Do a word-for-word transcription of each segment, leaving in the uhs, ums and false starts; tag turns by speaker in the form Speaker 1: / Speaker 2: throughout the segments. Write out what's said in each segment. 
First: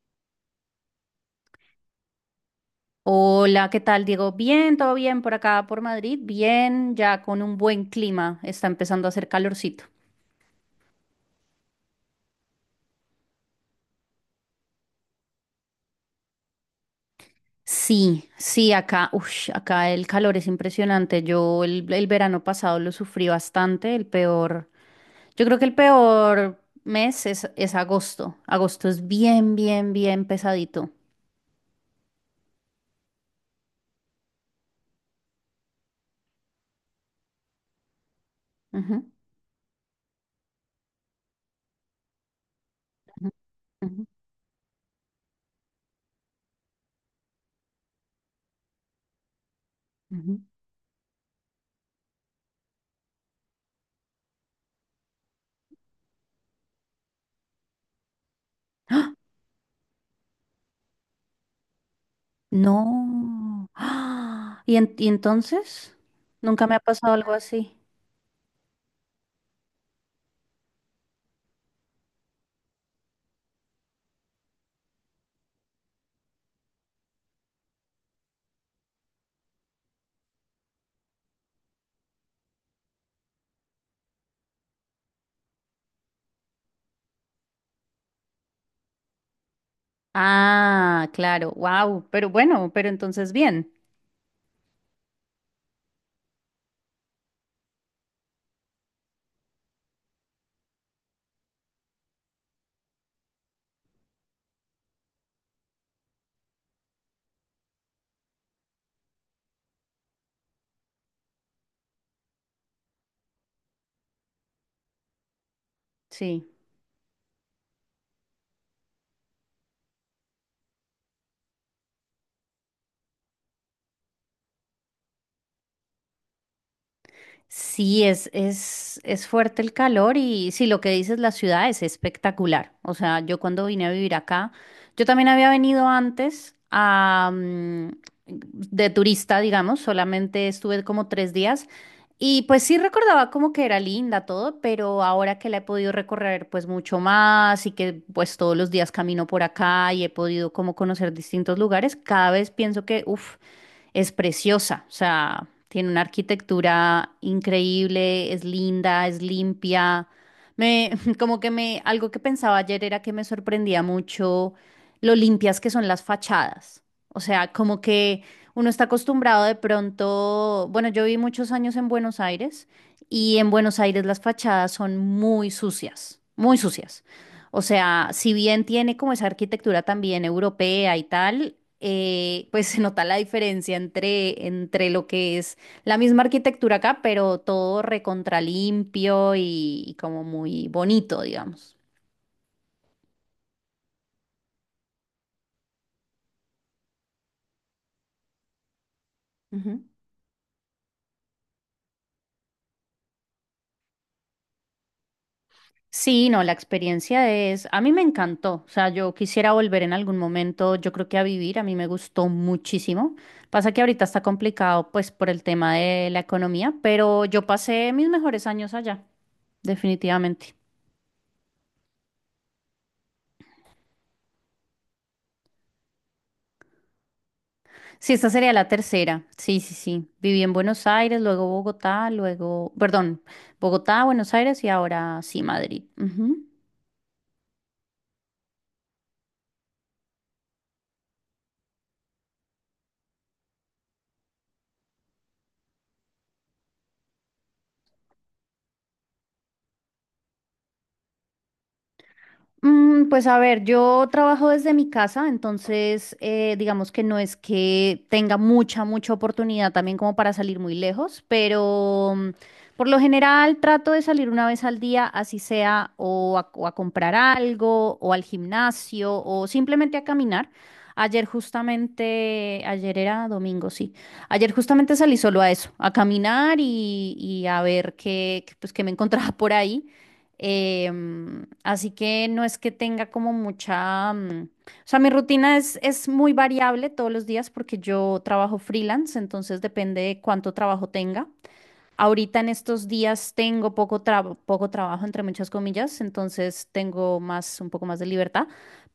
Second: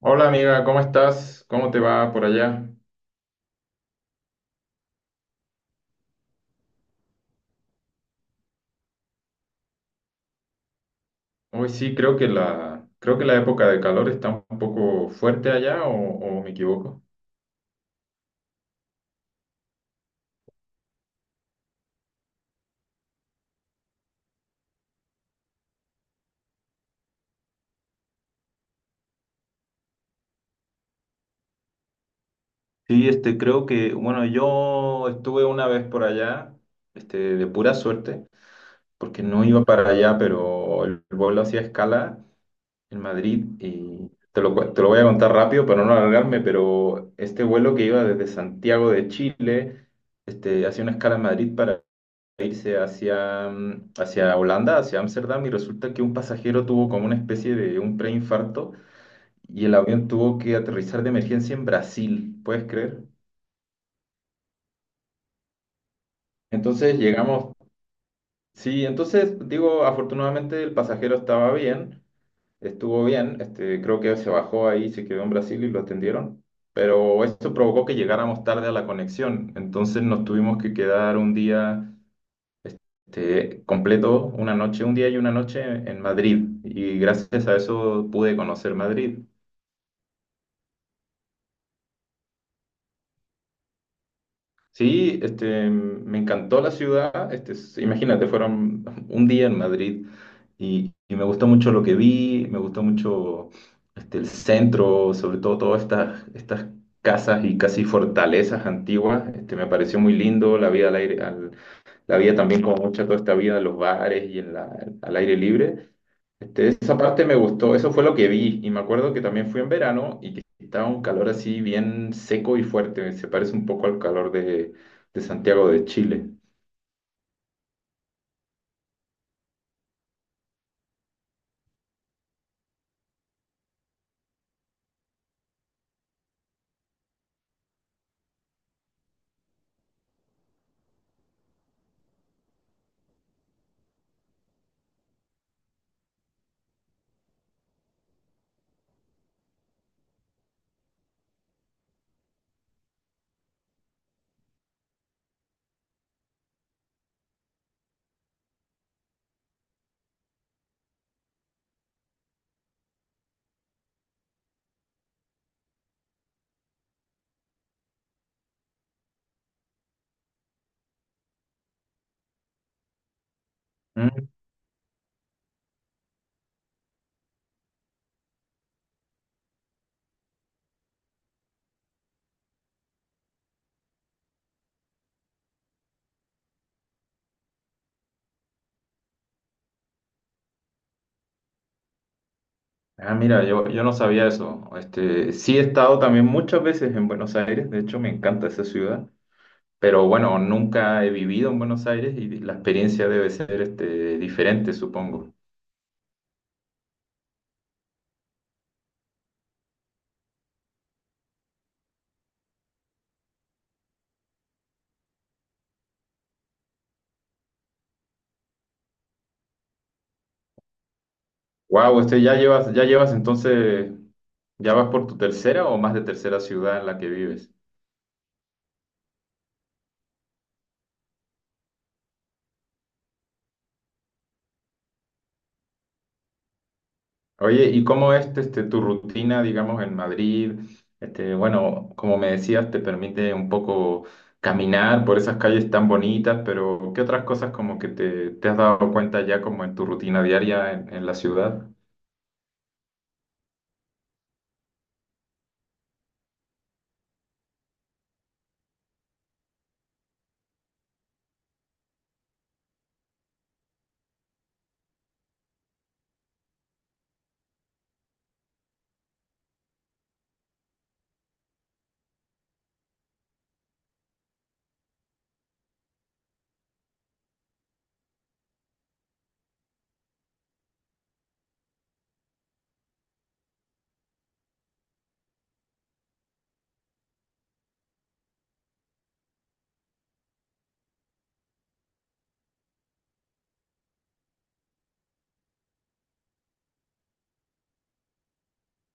Speaker 1: Hola amiga, ¿cómo estás? ¿Cómo te va por allá?
Speaker 2: Hola, ¿qué tal, Diego? Bien, todo bien por acá, por Madrid. Bien, ya con un buen clima. Está empezando a hacer calorcito.
Speaker 1: Hoy sí, creo que la, creo que la época de calor está un poco fuerte allá, ¿o, o me equivoco?
Speaker 2: Sí, sí, acá, uff, acá el calor es impresionante. Yo el, el verano pasado lo sufrí bastante. El peor, yo creo que el peor mes es, es agosto. Agosto es bien, bien, bien pesadito.
Speaker 1: Sí, este, creo que, bueno, yo estuve una vez por allá, este, de pura suerte,
Speaker 2: Ujú,
Speaker 1: porque no iba para allá, pero el vuelo hacía escala en
Speaker 2: ujú,
Speaker 1: Madrid
Speaker 2: ujú,
Speaker 1: y te lo, cu- te lo voy a contar rápido para no alargarme, pero este vuelo que iba desde Santiago de Chile,
Speaker 2: ujú.
Speaker 1: este, hacía una escala en Madrid irse hacia, mm, hacia Holanda, hacia Ámsterdam, y resulta que un pasajero tuvo como una especie de un preinfarto y el avión tuvo que aterrizar de emergencia en Brasil, ¿puedes creer?
Speaker 2: No. ¡Ah! ¿Y, en- y entonces? Nunca me ha
Speaker 1: Entonces
Speaker 2: pasado algo
Speaker 1: llegamos,
Speaker 2: así.
Speaker 1: sí, entonces digo, afortunadamente el pasajero estaba bien, estuvo bien, este, creo que se bajó ahí, se quedó en Brasil y lo atendieron, pero eso provocó que llegáramos tarde a la conexión, entonces nos tuvimos que quedar un día. Este, completo una noche, un día y una noche en Madrid, y gracias a eso pude conocer Madrid.
Speaker 2: Ah, claro, wow, pero bueno, pero entonces bien,
Speaker 1: Sí, este, me encantó la ciudad, este, s- imagínate, fueron un día en Madrid y, y me gustó mucho lo que vi, me gustó mucho este, el centro, sobre todo todas estas, estas casas y casi fortalezas antiguas, este, me pareció muy lindo, la vida al aire, al- la vida también como mucha toda esta vida en los bares y en la- al aire libre.
Speaker 2: sí.
Speaker 1: Este, esa parte me gustó, eso fue lo que vi y me acuerdo que también fui en verano y que estaba un calor así bien seco y fuerte, se parece un poco al calor de, de Santiago de Chile.
Speaker 2: Sí, es, es, es fuerte el calor y sí, lo que dices, la ciudad es espectacular. O sea, yo cuando vine a vivir acá, yo también había venido antes a, mm, de turista, digamos, solamente estuve como tres días y pues sí recordaba como que era linda todo, pero ahora que la he podido recorrer pues mucho más y que pues todos los días camino por acá y he podido como conocer distintos lugares, cada vez pienso que, uff, es preciosa. O sea, tiene una arquitectura increíble, es linda, es limpia. Me, como que me, algo que pensaba ayer era que me sorprendía mucho lo limpias que son las fachadas. O sea, como que uno está acostumbrado de pronto. Bueno, yo viví muchos años en Buenos Aires y en Buenos Aires las
Speaker 1: Mm.
Speaker 2: fachadas son muy sucias, muy sucias. O sea, si bien tiene como esa arquitectura también europea y tal, eh, pues se nota la diferencia entre, entre, lo que es la misma arquitectura acá, pero todo recontra limpio y, y como muy bonito, digamos.
Speaker 1: Ah, mira, yo, yo no sabía eso. Este, sí he estado también muchas veces en Buenos Aires, de hecho me encanta esa ciudad,
Speaker 2: Ujú.
Speaker 1: pero bueno, nunca he vivido en Buenos Aires y la experiencia debe ser este, diferente, supongo.
Speaker 2: Sí, no, la experiencia es, a mí me encantó. O sea, yo quisiera volver en algún momento, yo creo que a vivir, a mí me gustó muchísimo. Pasa que ahorita está complicado pues por el tema de la economía, pero yo pasé mis mejores años allá, definitivamente.
Speaker 1: Wow, este, ya llevas, ya llevas entonces, ¿ya vas por tu tercera o más de tercera ciudad en la que vives?
Speaker 2: Sí, esta sería la tercera. Sí, sí, sí. Viví en Buenos Aires, luego Bogotá, luego, perdón, Bogotá, Buenos Aires y ahora sí, Madrid. Ujú.
Speaker 1: Oye, ¿y cómo es este, tu rutina, digamos, en Madrid? Este, bueno, como me decías, te permite un poco caminar por esas calles tan bonitas, pero ¿qué otras cosas como que te, te has dado cuenta ya como en tu rutina diaria en, en la ciudad?
Speaker 2: Mm, Pues a ver, yo trabajo desde mi casa, entonces eh, digamos que no es que tenga mucha, mucha oportunidad también como para salir muy lejos, pero mm, por lo general trato de salir una vez al día, así sea o a, o a comprar algo, o al gimnasio, o simplemente a caminar. Ayer justamente, ayer era domingo, sí. Ayer justamente salí solo a eso, a caminar y, y a ver qué, qué, pues, qué me encontraba por ahí. Em, así que no es que tenga como mucha, mm, o sea, mi rutina es, es muy variable todos los días porque yo trabajo freelance, entonces depende de cuánto trabajo tenga. Ahorita en estos días tengo poco traba- poco trabajo, entre muchas comillas, entonces tengo más, un poco más de libertad,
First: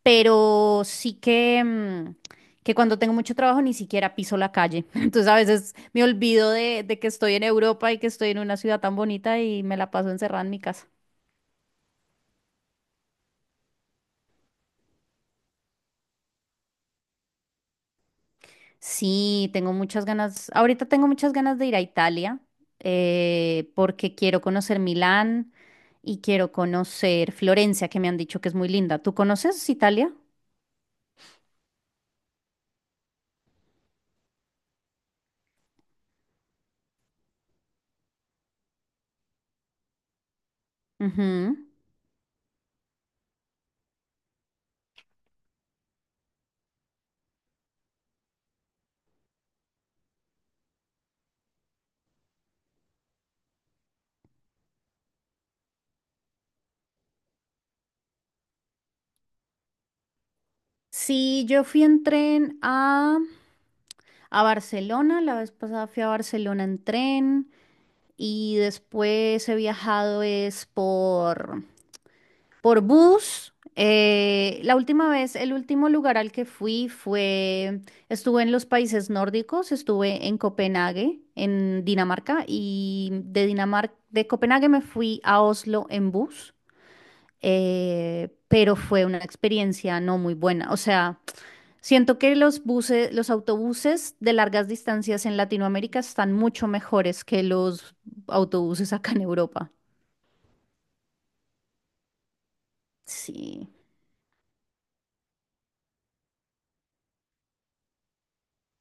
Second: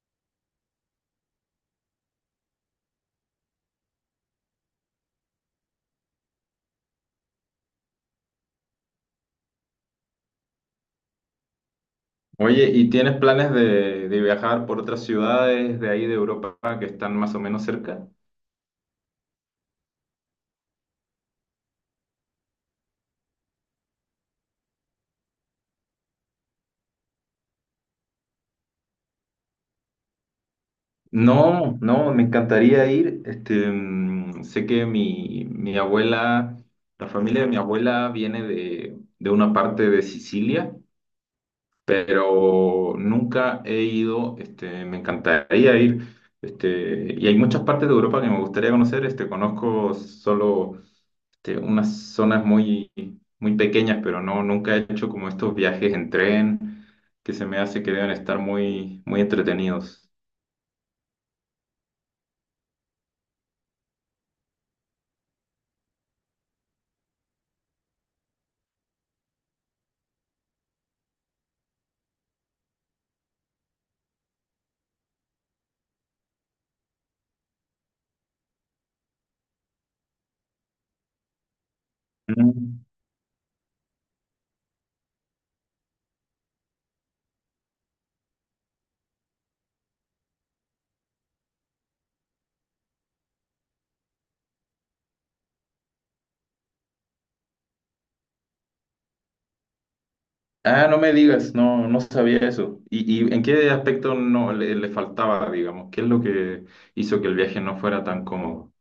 Speaker 2: pero sí que, mm, que cuando tengo mucho trabajo ni siquiera piso la calle. Entonces a veces me olvido de, de que estoy en Europa y que estoy en una ciudad tan bonita y me la paso encerrada en mi casa.
Speaker 1: Oye, ¿y tienes planes de, de viajar por otras ciudades de ahí de Europa que están más o menos cerca?
Speaker 2: Sí, tengo muchas ganas, ahorita tengo muchas ganas de ir a Italia, eh, porque quiero conocer Milán y quiero conocer Florencia, que me han dicho que es muy linda. ¿Tú conoces Italia?
Speaker 1: No, no, me encantaría ir. Este, mm, sé que mi, mi abuela, la familia de mi abuela viene de, de una parte de Sicilia,
Speaker 2: Ujú.
Speaker 1: pero nunca he ido. Este, me encantaría ir. Este, y hay muchas partes de Europa que me gustaría conocer. Este, conozco solo este, unas zonas muy, muy pequeñas, pero no, nunca he hecho como estos viajes en tren que se me hace que deben estar muy, muy entretenidos.
Speaker 2: Sí, yo fui en tren a, a Barcelona, la vez pasada fui a Barcelona en tren y después he viajado es por, Por bus, eh, la última vez, el último lugar al que fui fue, estuve en los países nórdicos, estuve en Copenhague, en Dinamarca,
Speaker 1: Mm.
Speaker 2: y de Dinamarca, de Copenhague me fui a Oslo en bus, eh, pero fue una experiencia no muy buena. O sea, siento que los buses, los autobuses de largas distancias en Latinoamérica están mucho mejores que los autobuses acá en Europa.
Speaker 1: Ah, no me digas, no, no sabía eso. ¿Y, y en
Speaker 2: Sí.
Speaker 1: qué aspecto no le, le faltaba, digamos? ¿Qué es lo que hizo que el viaje no fuera tan cómodo?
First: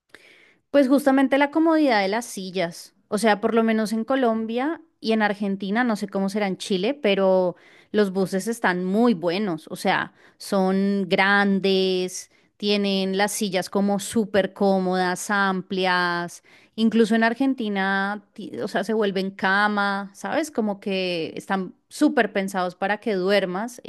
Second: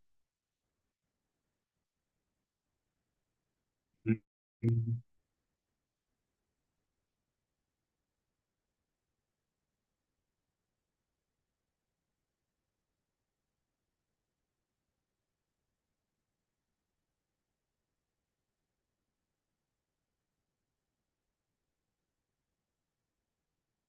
Speaker 2: Pues justamente la comodidad de las sillas. O sea, por lo menos en Colombia
Speaker 1: Mm.
Speaker 2: y en Argentina, no sé cómo será en Chile, pero los buses están muy buenos. O sea, son grandes, tienen las sillas como súper cómodas, amplias, incluso en Argentina, ti- o sea, se vuelven cama, ¿sabes? Como que están súper pensados para que duermas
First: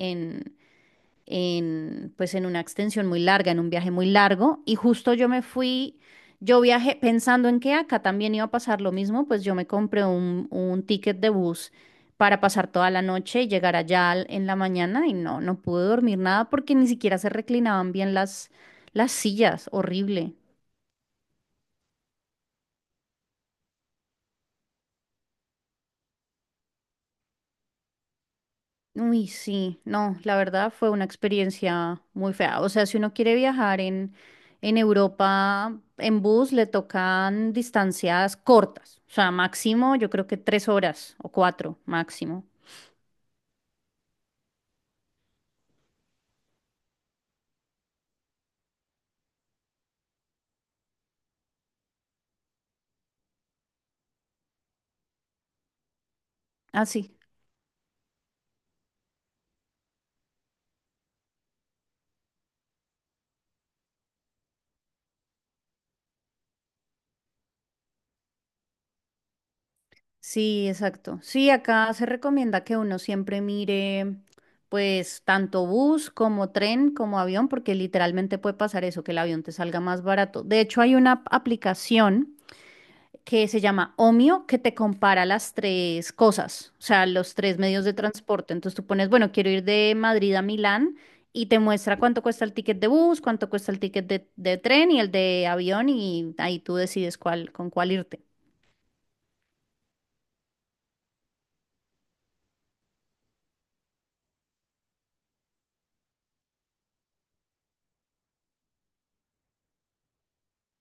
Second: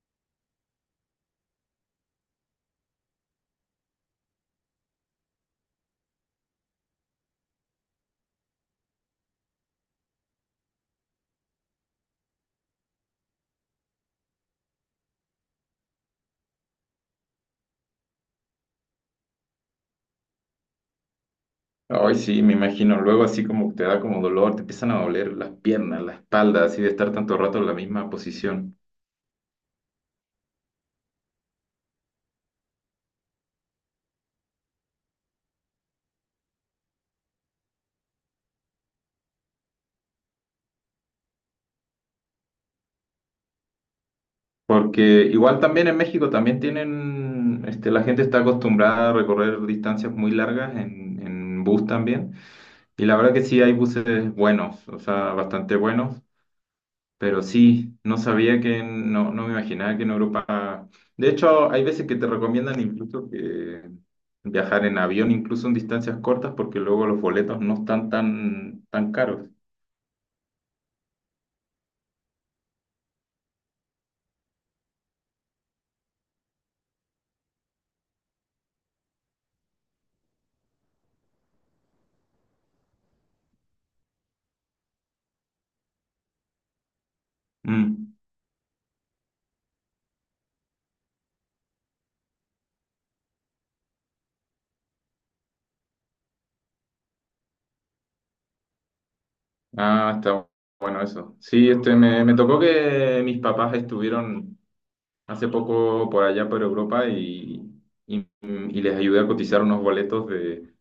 Speaker 2: en, pues en una extensión muy larga, en un viaje muy largo, y justo yo me fui, yo viajé pensando en que ah, acá también iba a pasar lo mismo, pues yo me compré un, un ticket de bus para pasar toda la noche y llegar allá al- en la mañana y no, no pude dormir nada porque ni siquiera se reclinaban bien las, las sillas, horrible.
Speaker 1: Ay, sí, me imagino. Luego así como te da como dolor, te empiezan a doler las piernas, la espalda, así de estar tanto rato en la misma posición.
Speaker 2: Uy, sí, no, la verdad fue una experiencia muy fea. O sea, si uno quiere viajar en, en Europa en bus, le tocan distancias cortas. O sea, máximo yo creo que tres horas o cuatro máximo.
Speaker 1: Porque igual también en México también tienen, este, la gente está acostumbrada a recorrer distancias muy largas en, en bus también. Y la verdad que sí hay buses buenos, o sea, bastante buenos.
Speaker 2: Ah, sí,
Speaker 1: Pero sí, no sabía que, no, no me imaginaba que en Europa... De hecho, hay veces que te recomiendan incluso que viajar en avión, incluso en distancias cortas, porque luego los boletos no están tan, tan caros.
Speaker 2: sí, exacto. Sí, acá se recomienda que uno siempre mire, pues, tanto bus como tren como avión, porque literalmente puede pasar eso, que el avión te salga más barato. De hecho, hay una ap- aplicación que se llama Omio, que te compara las tres cosas, o sea, los tres medios de
Speaker 1: Mm.
Speaker 2: transporte. Entonces tú pones, bueno, quiero ir de Madrid a Milán y te muestra cuánto cuesta el ticket de bus, cuánto cuesta el ticket de, de tren y el de avión y ahí tú decides cuál, con cuál irte.
Speaker 1: Ah, está bueno eso. Sí, este, me, me tocó que mis papás estuvieron hace poco por allá por Europa y, y, y les ayudé a cotizar unos boletos de,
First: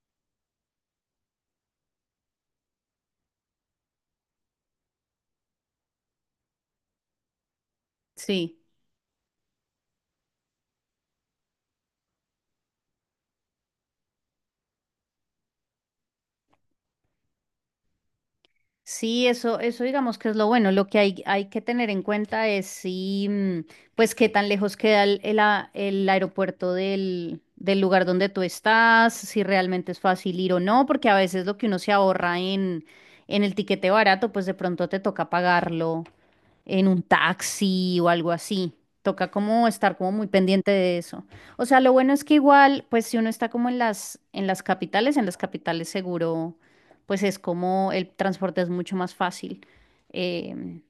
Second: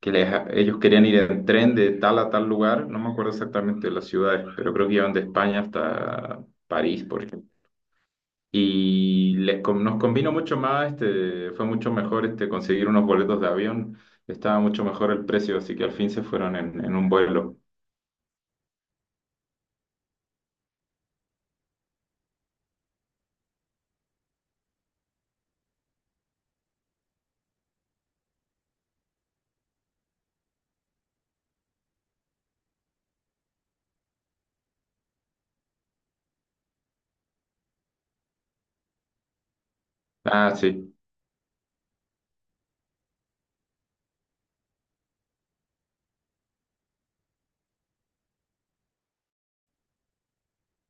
Speaker 1: que les- ellos querían ir en tren de tal a tal lugar, no me acuerdo exactamente de las ciudades, pero creo que iban de España hasta París, por ejemplo.
Speaker 2: Sí.
Speaker 1: Y les, con- nos convino mucho más, este, fue mucho mejor este, conseguir unos boletos de avión, estaba mucho mejor el precio, así que al fin se fueron en, en un vuelo.
Speaker 2: Sí, eso, eso digamos que es lo bueno. Lo que hay, hay que tener en cuenta es si, mm, pues, qué tan lejos queda el, el a- el aeropuerto del, del lugar donde tú estás, si realmente es fácil ir o no, porque a veces lo que uno se ahorra en, en el tiquete barato, pues de pronto te toca pagarlo en un taxi o algo así. Toca como estar como muy
Speaker 1: Ah,
Speaker 2: pendiente
Speaker 1: sí,
Speaker 2: de eso. O sea, lo bueno es que igual, pues si uno está como en las, en las capitales, en las capitales seguro, pues es como el transporte es mucho más fácil. Em,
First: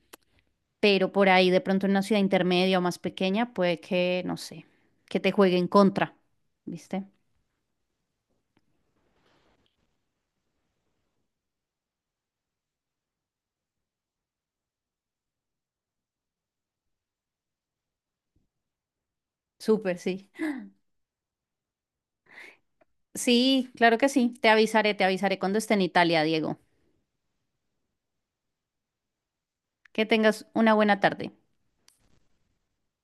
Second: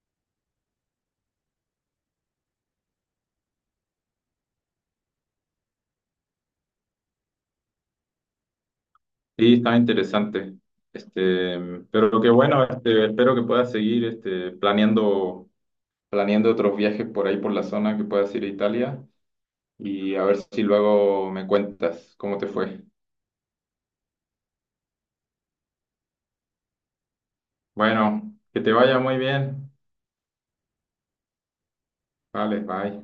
Speaker 2: pero por ahí de pronto en una ciudad intermedia o más pequeña, puede que, no sé, que te juegue en contra, ¿viste?
Speaker 1: sí, estaba interesante. Este, pero qué bueno, este, espero que puedas seguir este, planeando, planeando otros viajes por ahí por la zona, que puedas ir a Italia.
Speaker 2: Súper,
Speaker 1: Y a
Speaker 2: sí.
Speaker 1: ver si luego me cuentas cómo te fue.
Speaker 2: Sí, claro que sí. Te avisaré, te avisaré cuando esté en Italia, Diego.
Speaker 1: Bueno, que te vaya muy bien.
Speaker 2: Que tengas una buena tarde.
Speaker 1: Vale, bye.